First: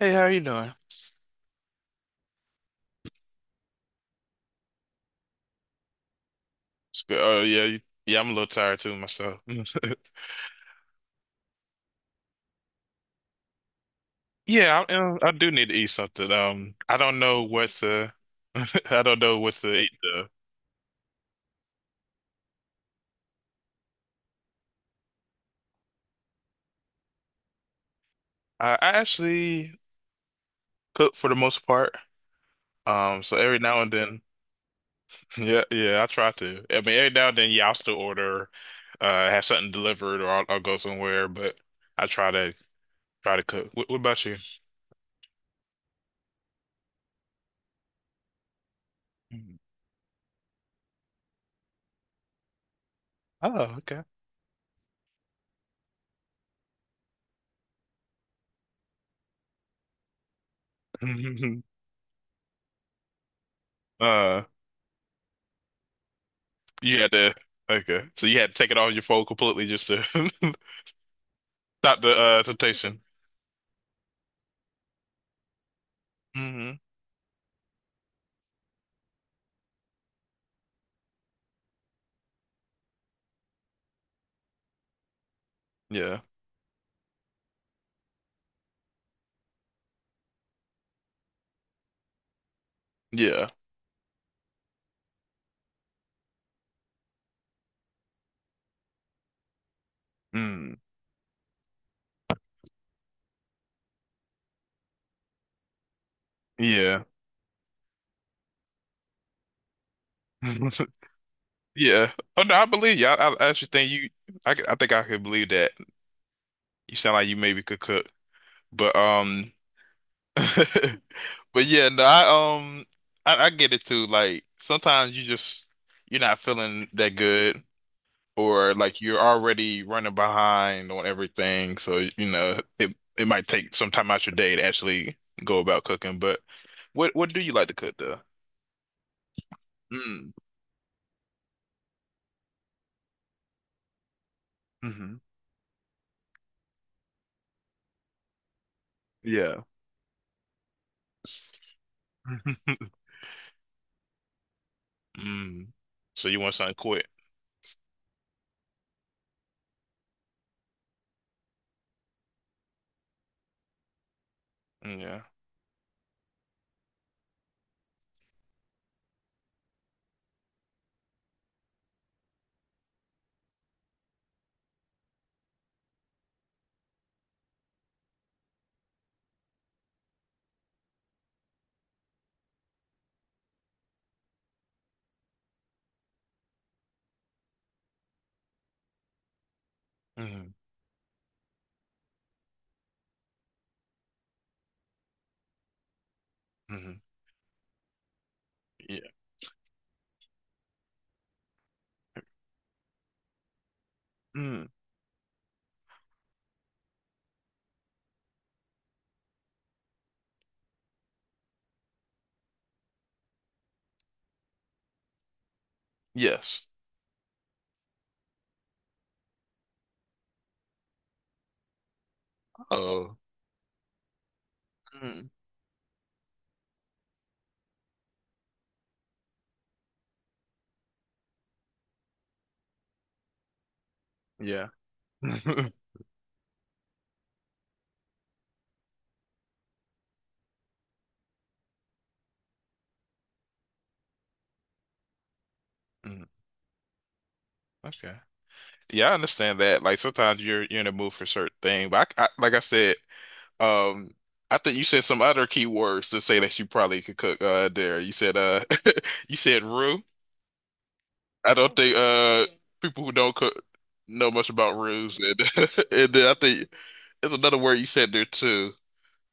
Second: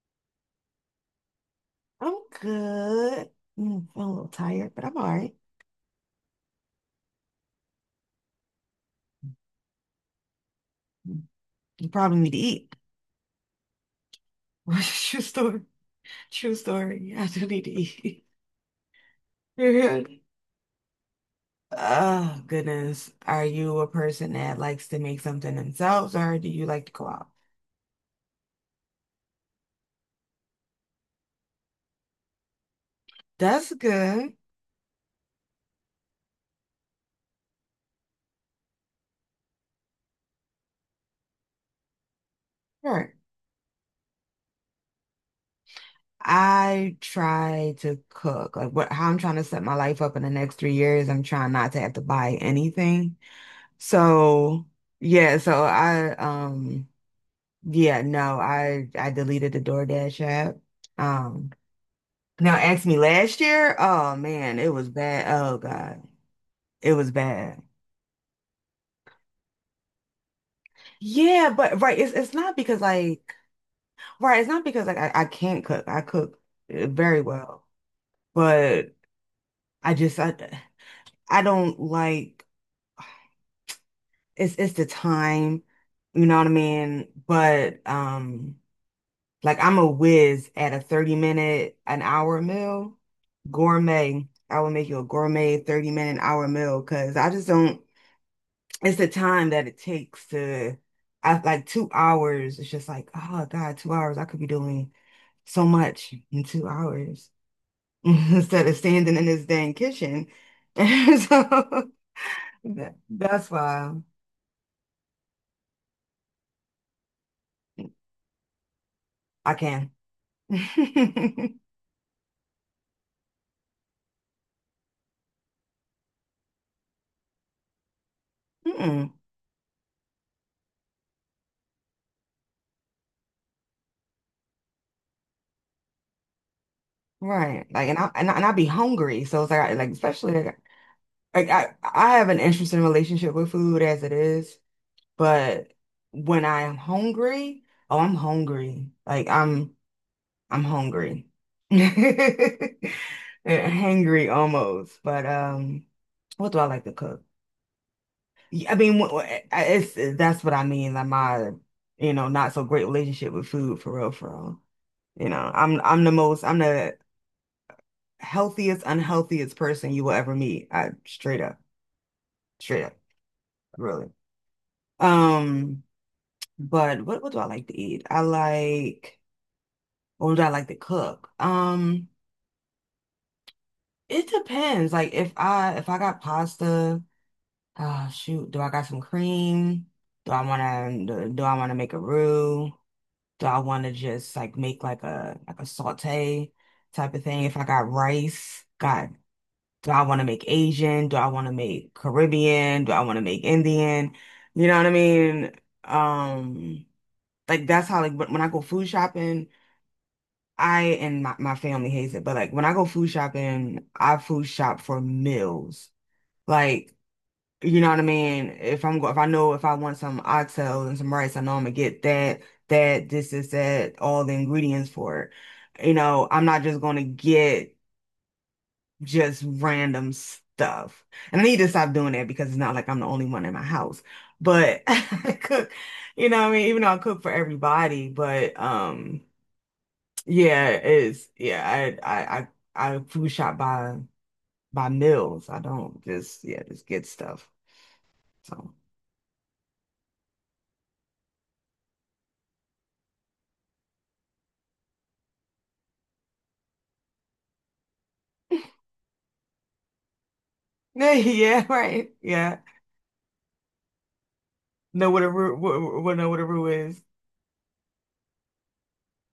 Hey, how you doing? I'm good. Mm, I'm a little tired, but I'm all right. It's good. Oh yeah, you, yeah. I'm a little tired too myself. You probably need to eat. Yeah, True I do story. need to eat something. True I story. don't I know do need what to to. eat. I don't know what to eat though. Oh, goodness. Are you a person that likes to make something themselves or do you like to go out? I actually cook for the most part. So every That's now and then, good. yeah, I try to. I mean, every now and then, yeah, I'll still order, have something delivered, or I'll go somewhere. But I try to Sure. try to cook. What about you? I try to cook. Like what, how I'm trying to Mm. set my life up in the next 3 years, I'm trying not to have to buy anything. Oh, okay. So, yeah, so I Yeah, no, I deleted the DoorDash app. Um, now ask me last year. Oh Uh, man, it was bad. Oh God, it You was had to, bad. okay. So you had to take it off your phone completely just to Yeah, but right, stop the it's not because temptation. like, right, it's not because like I can't cook. I cook Hmm. Very well, but I just I don't like, it's the time, Yeah. you know what I mean? But. Like I'm a whiz at a 30-minute, an hour meal. Yeah. Gourmet. I will make you a gourmet 30-minute, an hour meal because I just don't, it's the time that it takes Mm. to. I like 2 hours. It's just like, oh God, 2 hours. I could be doing so much in two Yeah. hours instead of standing in this dang kitchen. So Yeah. Oh no, I believe you. I, I that's actually think why you I, c- I think I could believe that. You sound like you maybe could cook. But I can. Mm-mm. but yeah, no, I get it too. Like sometimes you just you're not feeling that good or like you're already running behind on everything, so you know it might take some time out your day to actually go about cooking. But what do you Right. like to Like, cook and I, though? and I, and I be hungry. So it's like, Mm. especially like I have an interesting relationship with food as it is, Hmm. but when I am hungry, oh, I'm hungry. Yeah. I'm hungry, hangry almost. But Mm. So you what want do I something like to quick? cook? Yeah, I mean, wh- wh- I- it's that's what I mean. Like my, you know, not so great relationship with food for real, for real. Yeah. You know, I'm the healthiest, unhealthiest person you will ever meet. I straight up, really. Um. But what do I like to eat? I like, or do I like to cook? It depends. Like if I got pasta, ah shoot, do I got some cream? Mm. Do I wanna make a roux? Do I wanna just like make like a saute Hmm. type of thing? If I got rice, Yeah. God, do I wanna make Asian? Do I wanna make Caribbean? Do I wanna make Indian? You Mm. know what I mean? Um, like that's how like when I go food shopping. My family hates it, but like when I go food shopping, I food shop for meals. Yes. Like, you know what I mean? If I know if I want some oxtails and some rice, I know I'm gonna get that, that, Oh. this, that, all the ingredients Mm. for it. You know, I'm not just gonna get just random stuff. And I need to stop doing that because it's not like I'm the only one in my house. Yeah. But I cook, Mm. you know what I mean? Even though I cook for everybody, but yeah, it is. Yeah, I, I food shop by meals. I don't just yeah just get stuff. Okay. So Yeah, I understand that. Like sometimes you're in the mood for a certain thing, but I like I said. Um, I think you said some other keywords to say that you probably could cook there. You said you said roux. I yeah, don't think right. Yeah, people who don't cook know much about roux know what a and roux, and what then know I what a roux think is. there's another word you said there too.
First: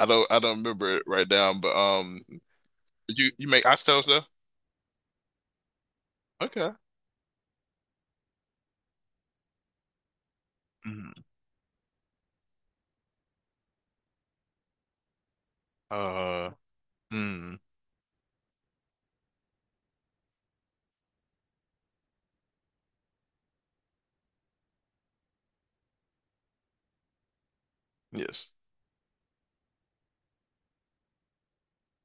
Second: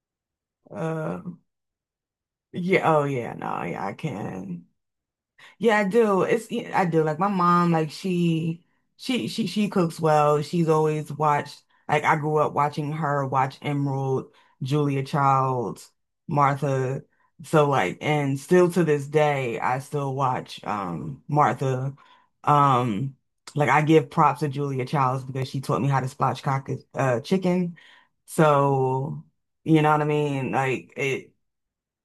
I don't remember it Uh, right now, but yeah. Oh you yeah. you No, make yeah, I oxtails though? can. Yeah, I do. It's Okay. yeah, I do. Like my mom, like she cooks well. She's Mm. always watched, like I grew up watching her watch Emerald, Julia Childs, Uh Martha. mm, So like and still to this day I still watch Martha. Um like I give props to Julia Childs because she taught me how to spatchcock chicken. yes. So you know what I mean? Like it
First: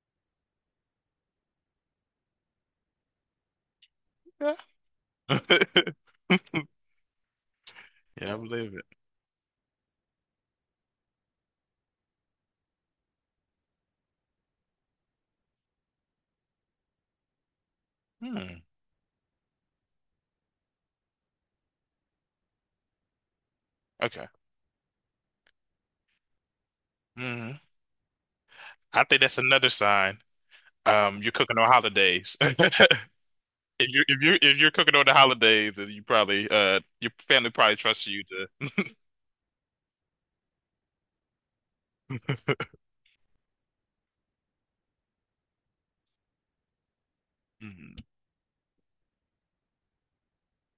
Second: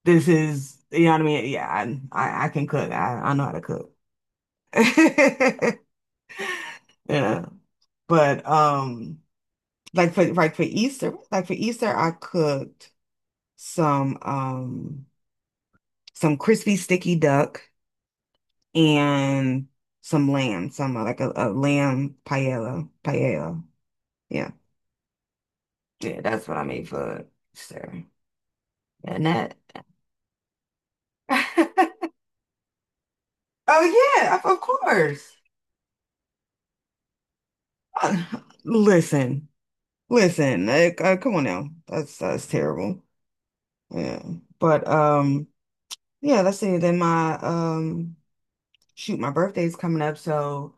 this is you know what I mean? Yeah, I can cook. I know how to cook. Yeah. Yeah. Yeah, I But believe it. Like for like for Easter I cooked some um some crispy sticky duck Hmm. and some lamb, some like a lamb paella, paella. Okay. Yeah. Yeah, that's what I made for Hmm. Easter. I think And that's that another sign. You're cooking on oh holidays. If you're if yeah, you're if of you're cooking on the course. holidays, then you probably your family probably trusts you Uh, to. Listen, listen, like, come on now. That's terrible. Yeah. But Yeah, that's it. Then my Mhm. Shoot, my birthday's coming up, so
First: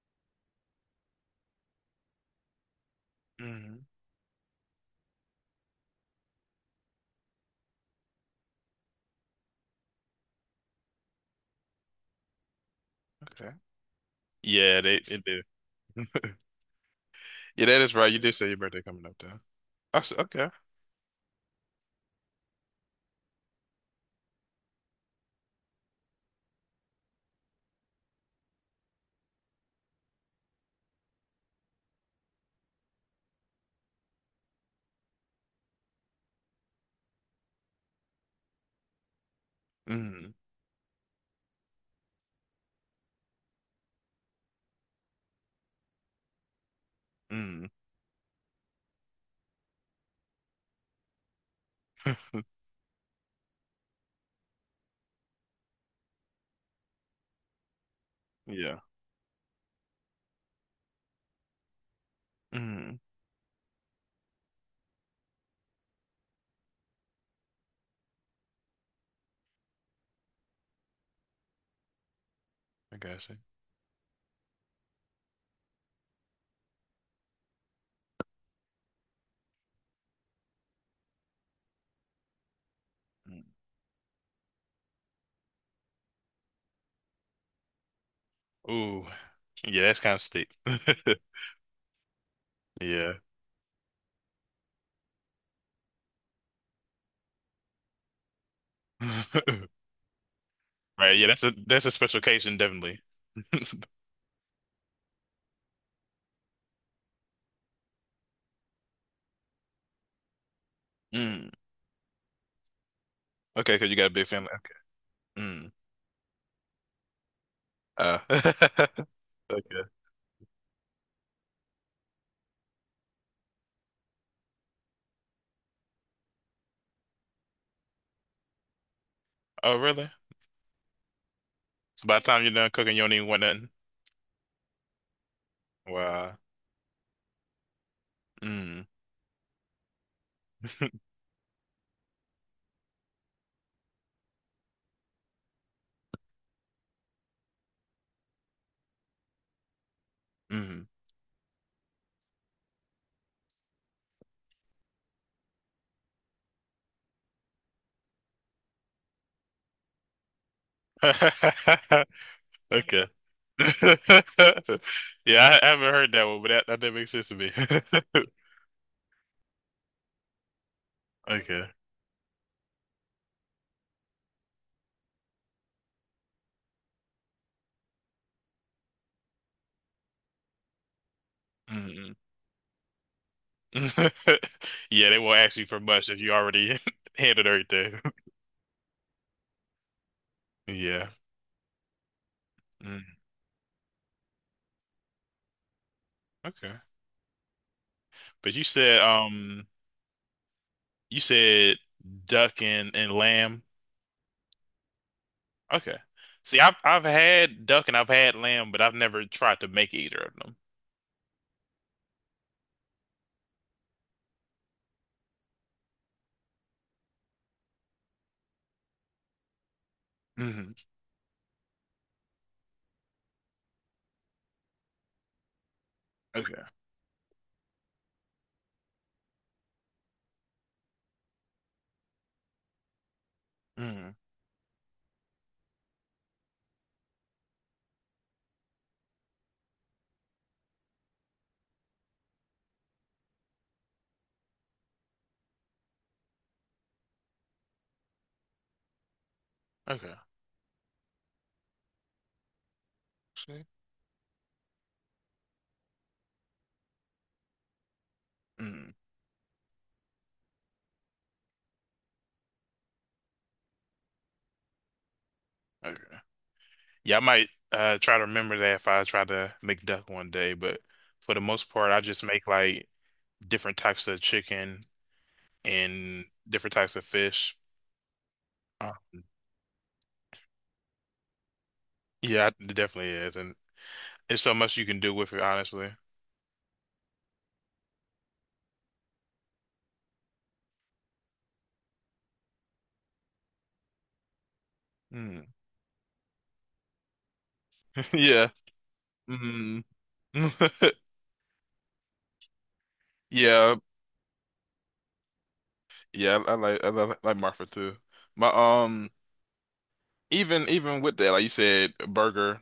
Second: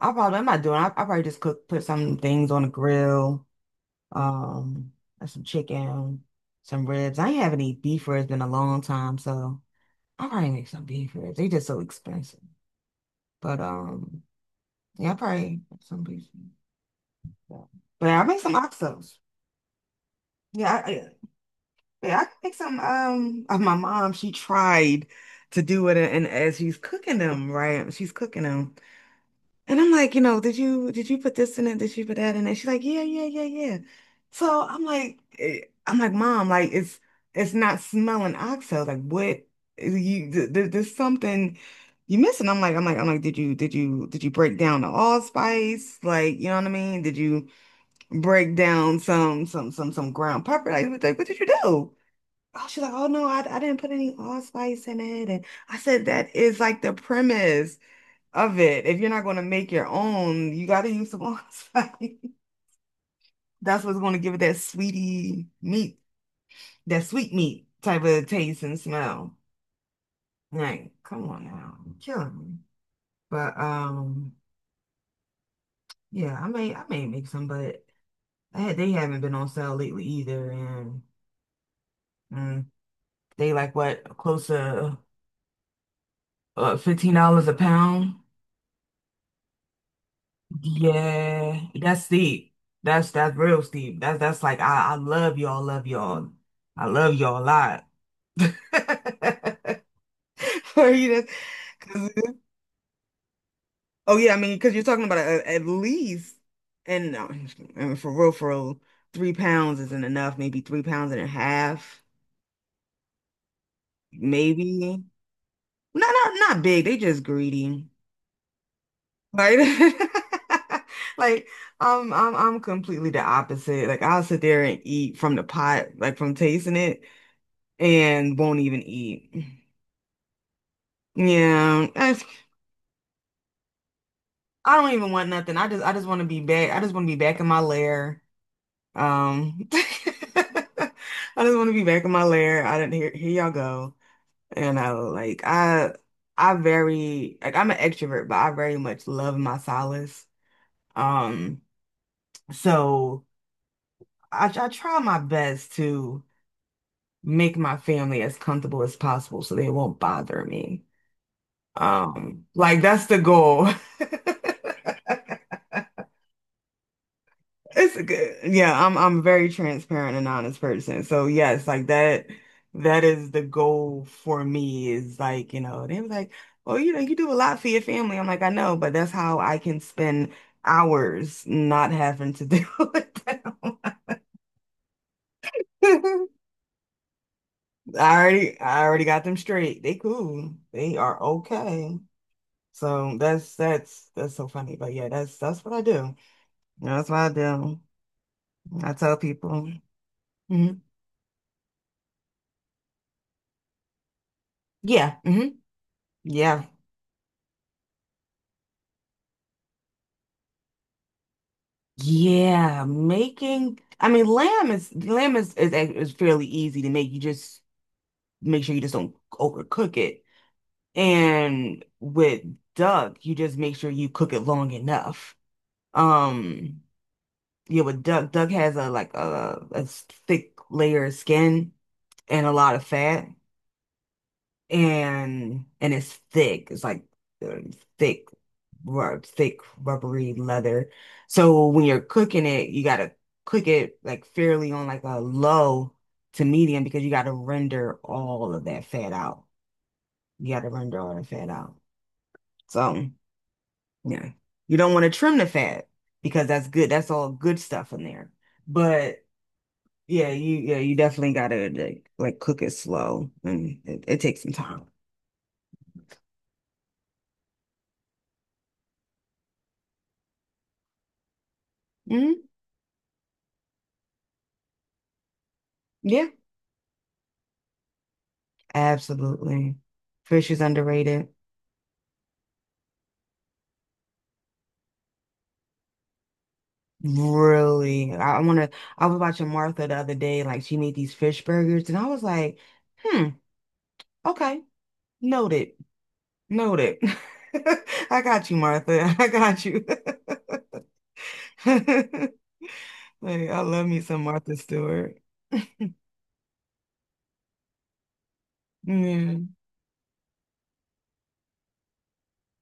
I probably I'm not doing. I probably just cook, put some things on the grill, Mhm. um, and some chicken, some ribs. I ain't have any beef ribs in a long time, so I probably make some beef ribs. They just so expensive, Okay. but Yeah, yeah, I they do. probably make some beef. Yeah, Yeah, that is but right. You I did make say some your birthday coming up oxtails. though. I said okay. Yeah, yeah, I can make some. My mom she tried to do it, and as she's cooking them, right, she's cooking them. And I'm like, you know, did you put this in it? Did you put that in it? She's like, yeah, yeah, yeah, yeah. So I'm like, Mom, like it's not smelling oxo. Like what you Mm. There's something you missing. I'm like, did you break down the allspice? Like, you know what I mean? Did you Mm. break down some ground pepper? Like, what did you do? Oh, she's like, oh no, I didn't put any allspice in it. And I said, that is like the premise of Yeah. it. If you're not going to make your own, you got to use the ones. Mm. That's what's going to give it that sweetie meat, that sweet meat type of taste and smell. Like, come on now, you're killing me. I got you. But yeah, I may make some, but I had, they haven't been on sale lately either, and mm, Mm. they like what close to $15 a pound. Ooh. Yeah, that's kind of steep. Yeah, that's steep. Yeah. That's real steep. That's like I love y'all, love y'all. I love y'all a lot. Or Right. you Yeah, just, that's a special 'cause- occasion, definitely. oh yeah, I mean, because you're talking about at least, and no, and for real, 3 pounds isn't enough. Maybe 3 pounds and a Mm. half, Okay, because you got a big family. Okay. maybe. Mm. Not big. They just greedy, Uh. right? Okay. Like I'm completely the opposite. Like I'll sit there and eat from the pot, like from tasting it, and won't even eat. Oh, really? Yeah, So by the time you're done cooking, you don't even want nothing. I don't even want nothing. I just want to Wow. be back. I just want to be back in my lair. Mm. I just want to be back in my lair. I didn't hear here y'all go. And I'm an extrovert, but I very much love my solace. Mm. Um, so I try my best to make my family as comfortable as possible so they won't bother me. Like that's Okay. the goal. Yeah, I haven't heard that one, but that makes sense to me. It's a good. Yeah, I'm a very transparent and honest person. So yes, Okay. That is the goal for me is like, you know, they was like, "Well, you know, you do a lot for your family." I'm like, "I know, but that's how I can spend hours not Mm. having to deal with them." Yeah, they won't ask you for much if you already handled everything. I already got them straight. They cool. They Yeah. are okay. Mm. So that's so funny. But yeah, that's what I do. Okay. That's what I do. But I tell people. Mhm, you said duck and lamb. yeah. Hmm. Okay. See, Yeah. I've had duck and I've had lamb, but I've never tried to make either of them. Yeah, making, I mean lamb is, is fairly easy to make. You just make sure you just don't overcook it. Hmm. And with duck, you just make sure you cook it long enough. Okay. Um, yeah, with duck, duck has a like thick layer of skin and a lot of fat, Hmm. And it's thick. It's like uh, thick. Thick, rubbery leather. So when you're cooking it, you gotta cook it like fairly on like a low to medium, because you gotta render all of that fat out. Okay. You gotta render all the fat out. So yeah, you don't want to trim the fat because that's good. That's all good stuff in there. See? But yeah, you definitely gotta like cook it slow, and it takes some time. Okay. Yeah, I might try to remember that if I try to make duck one day, but for the most part, I just Hmm. make like different types of chicken and Yeah, different types of fish. Um, absolutely. Fish is underrated. yeah, it definitely is, and there's so much you can do with it, honestly. Really, I want to. I was watching Martha the other day, like she made these fish burgers, and I was like, hmm, okay, Mm. noted, noted. I Yeah. got you, Martha. I got Mm. you. Like, I Yeah, love me some Martha Stewart. I like I love like Marfa too. My Yeah. even even with that, like you said, a burger.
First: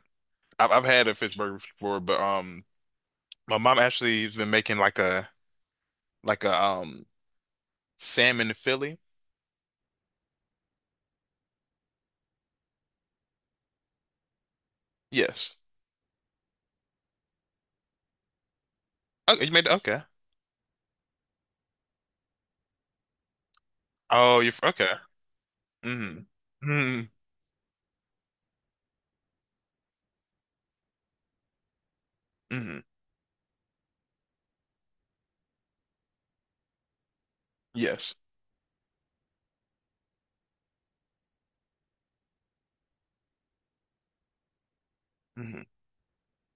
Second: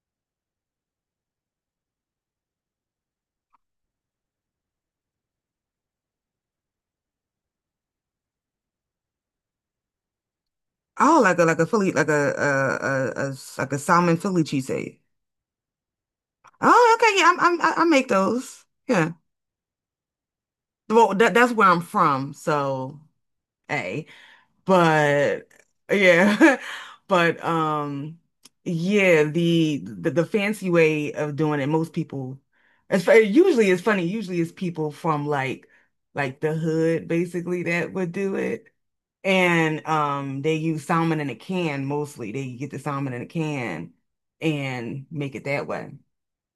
I've had a fish burger before, but my mom actually has been making like a like a Sam in Philly? Oh, like a Philly, like a like a salmon Philly cheesesteak. Yes. Oh, okay, yeah, I make those. Yeah, Okay, you made okay. well, that that's where I'm from, so hey. Oh, you're f- okay. But yeah, Mm-hmm. Mm-hmm. but yeah, the fancy way of doing it, most people, Mm-hmm. Usually it's funny. Usually it's people from like the hood basically that would Yes. do it, and they use salmon in a can mostly. They get the salmon in a can and make it Mm-hmm. that way.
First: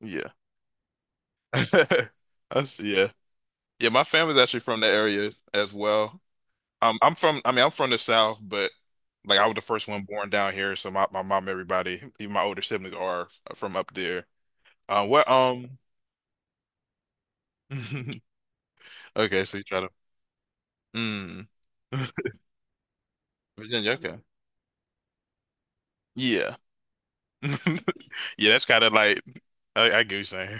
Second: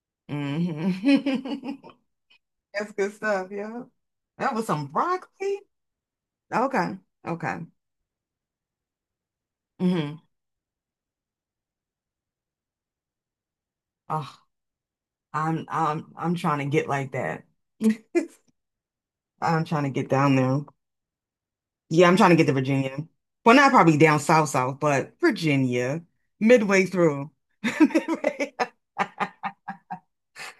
Yeah. Hmm. I That's see, yeah. good stuff. Yeah, Yeah, my family's that actually was from the some area broccoli. as well. Okay, okay. I'm from the South, but like I was the first one Hmm. born down here, so my mom, everybody, even my older siblings are from up there. What I'm I'm I'm trying to get like that. okay, so you I'm try trying to to get down there. mm. Yeah, I'm trying to get to Virginia. Well, not Virginia, probably okay. down south south, but Virginia, Yeah. midway through. Yeah, Midway, that's kind of like I get what you're saying.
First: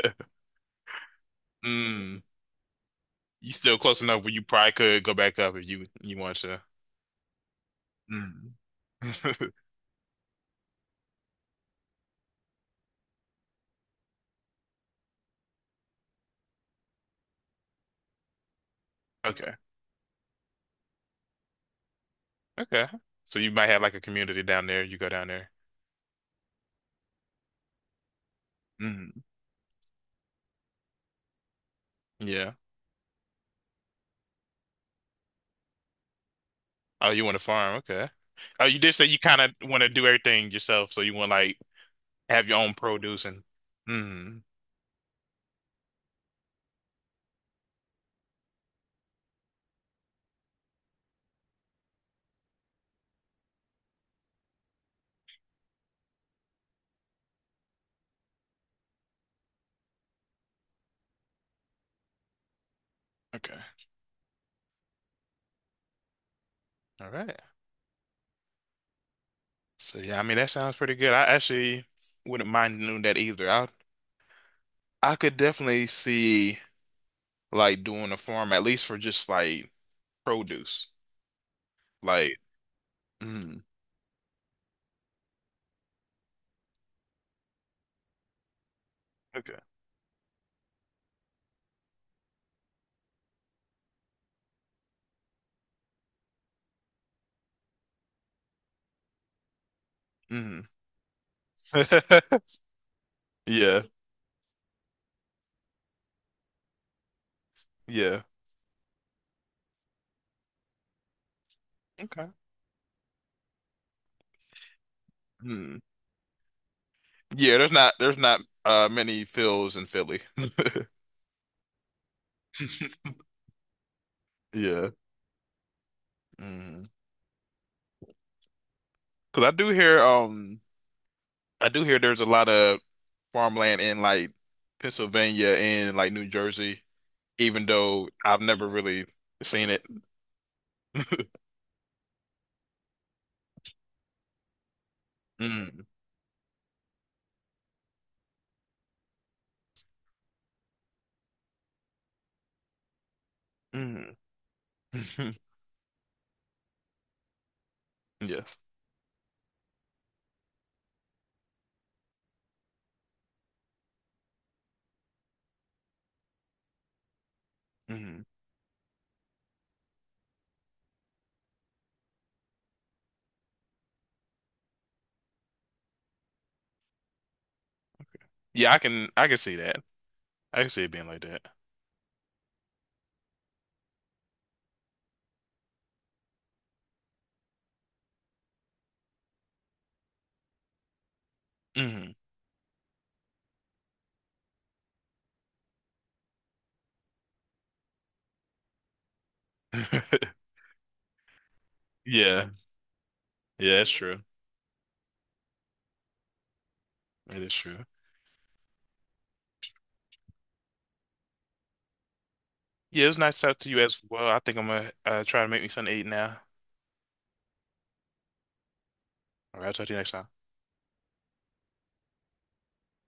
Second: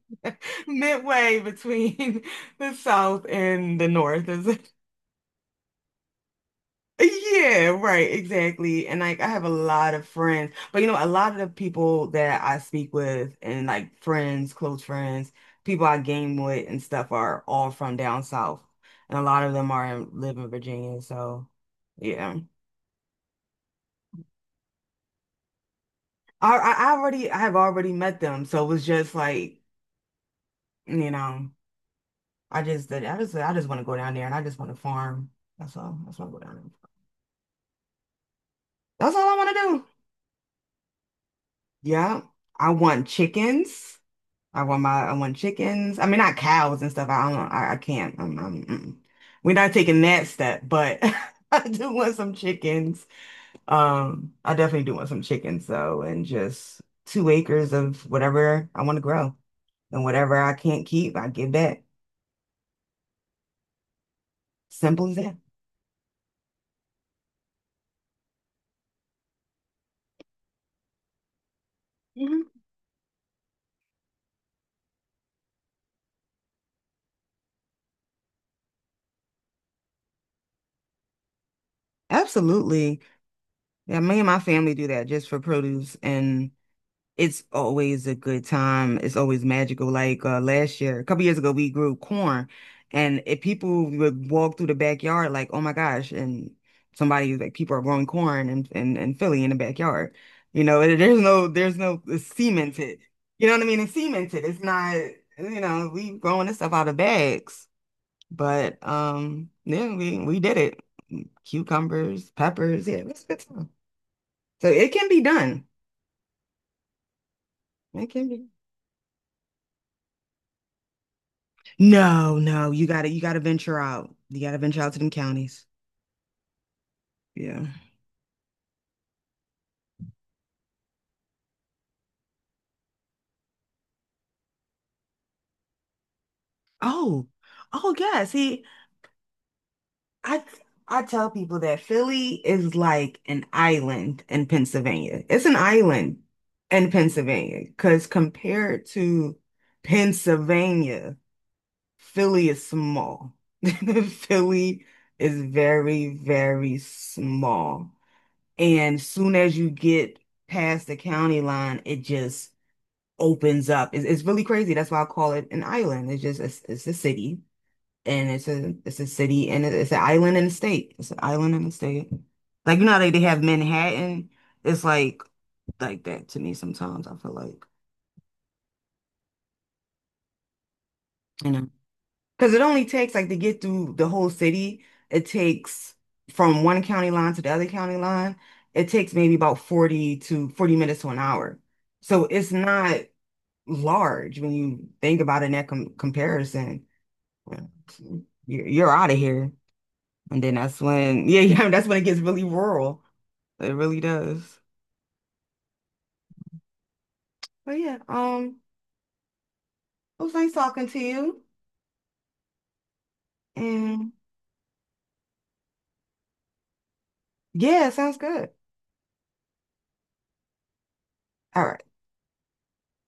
midway Mm. between the south You still and the close enough north where you is probably could go back up if you want to. yeah, right, Mm. exactly. And like I have a lot of friends, but you know, a lot of the people that I speak with and like friends, close friends, people I game with and stuff are all from down south. And a lot of Okay. them live in Virginia, so yeah. Okay. So you might have like a community down there. You go down there. I already I have already met them, so it was just Mm. like, you know, Yeah. I just did I just want to go down there and I just want to farm. That's all. That's what I go down there. Oh, you want to farm? Okay. Oh, you did say That's you all I kind want of to want do. to do everything yourself, so you want like Yeah. have your I own want produce and. chickens. Mm. I want chickens. I mean, not cows and stuff. I don't. I can't. Mm-mm. We're not taking that step, but I do want some chickens. I definitely do want some chickens though, and just 2 acres of whatever I want to grow, and whatever I can't keep, I give back. Okay. Simple as that. All right. So yeah, I mean that sounds pretty good. I actually wouldn't Mhm. mind doing that either. I could definitely see like doing a farm at least for just like produce, like. Absolutely. Mm. Yeah, me and my family do that just for produce, and it's always a good time. It's always Okay. magical. Like last year, a couple years ago, we grew corn, and if people would walk through the backyard, like, oh my gosh, and somebody was like, people are growing corn in Philly in the backyard. Hmm. You know, and there's no it's cemented. You know what I mean? Yeah. It's cemented. It's not, you know, we growing this stuff out of bags. Yeah. But yeah, we did it. Okay. Cucumbers, peppers, yeah, it was a good time. So it can be done. Hmm. Yeah, there's not It there's can not be. Many Phils in Philly. No, no, you gotta venture out. You gotta venture Yeah. out to them counties. Hmm. Yeah. Cause I do hear there's a lot of farmland in like Pennsylvania and like New Jersey, Oh, even oh though yeah. I've See, never really seen it. I I tell people that Philly is like an island in Pennsylvania. It's an Mm. island in Pennsylvania because compared to Pennsylvania, Philly is small. Mm. Philly is very, very small. Yeah. And soon as you get past the county line, it just opens up. It's really crazy. That's why I call it an island. It's just it's a city, Hmm. and it's a city, and it's an island in a state. It's an island in a state. Like you know how they have Manhattan. It's like that to me sometimes. I feel like Yeah, I can see that. I can see it being like that. you know because it only takes like to get through the whole city. It takes from one county line to the other county line. It takes maybe about 40 to 40 minutes to an hour. Hmm. So it's not large when you think about it in that comparison. Yeah. You're out of here. And then that's when, yeah, yeah, that's when it gets really Yeah. rural. It Yeah, that's really true. does. It is But true. yeah, it was nice talking to you. Yeah, it was nice to talk to you as And well. I think I'm gonna try to make me something to eat now. yeah, sounds good. All right, I'll talk to you next time. All right.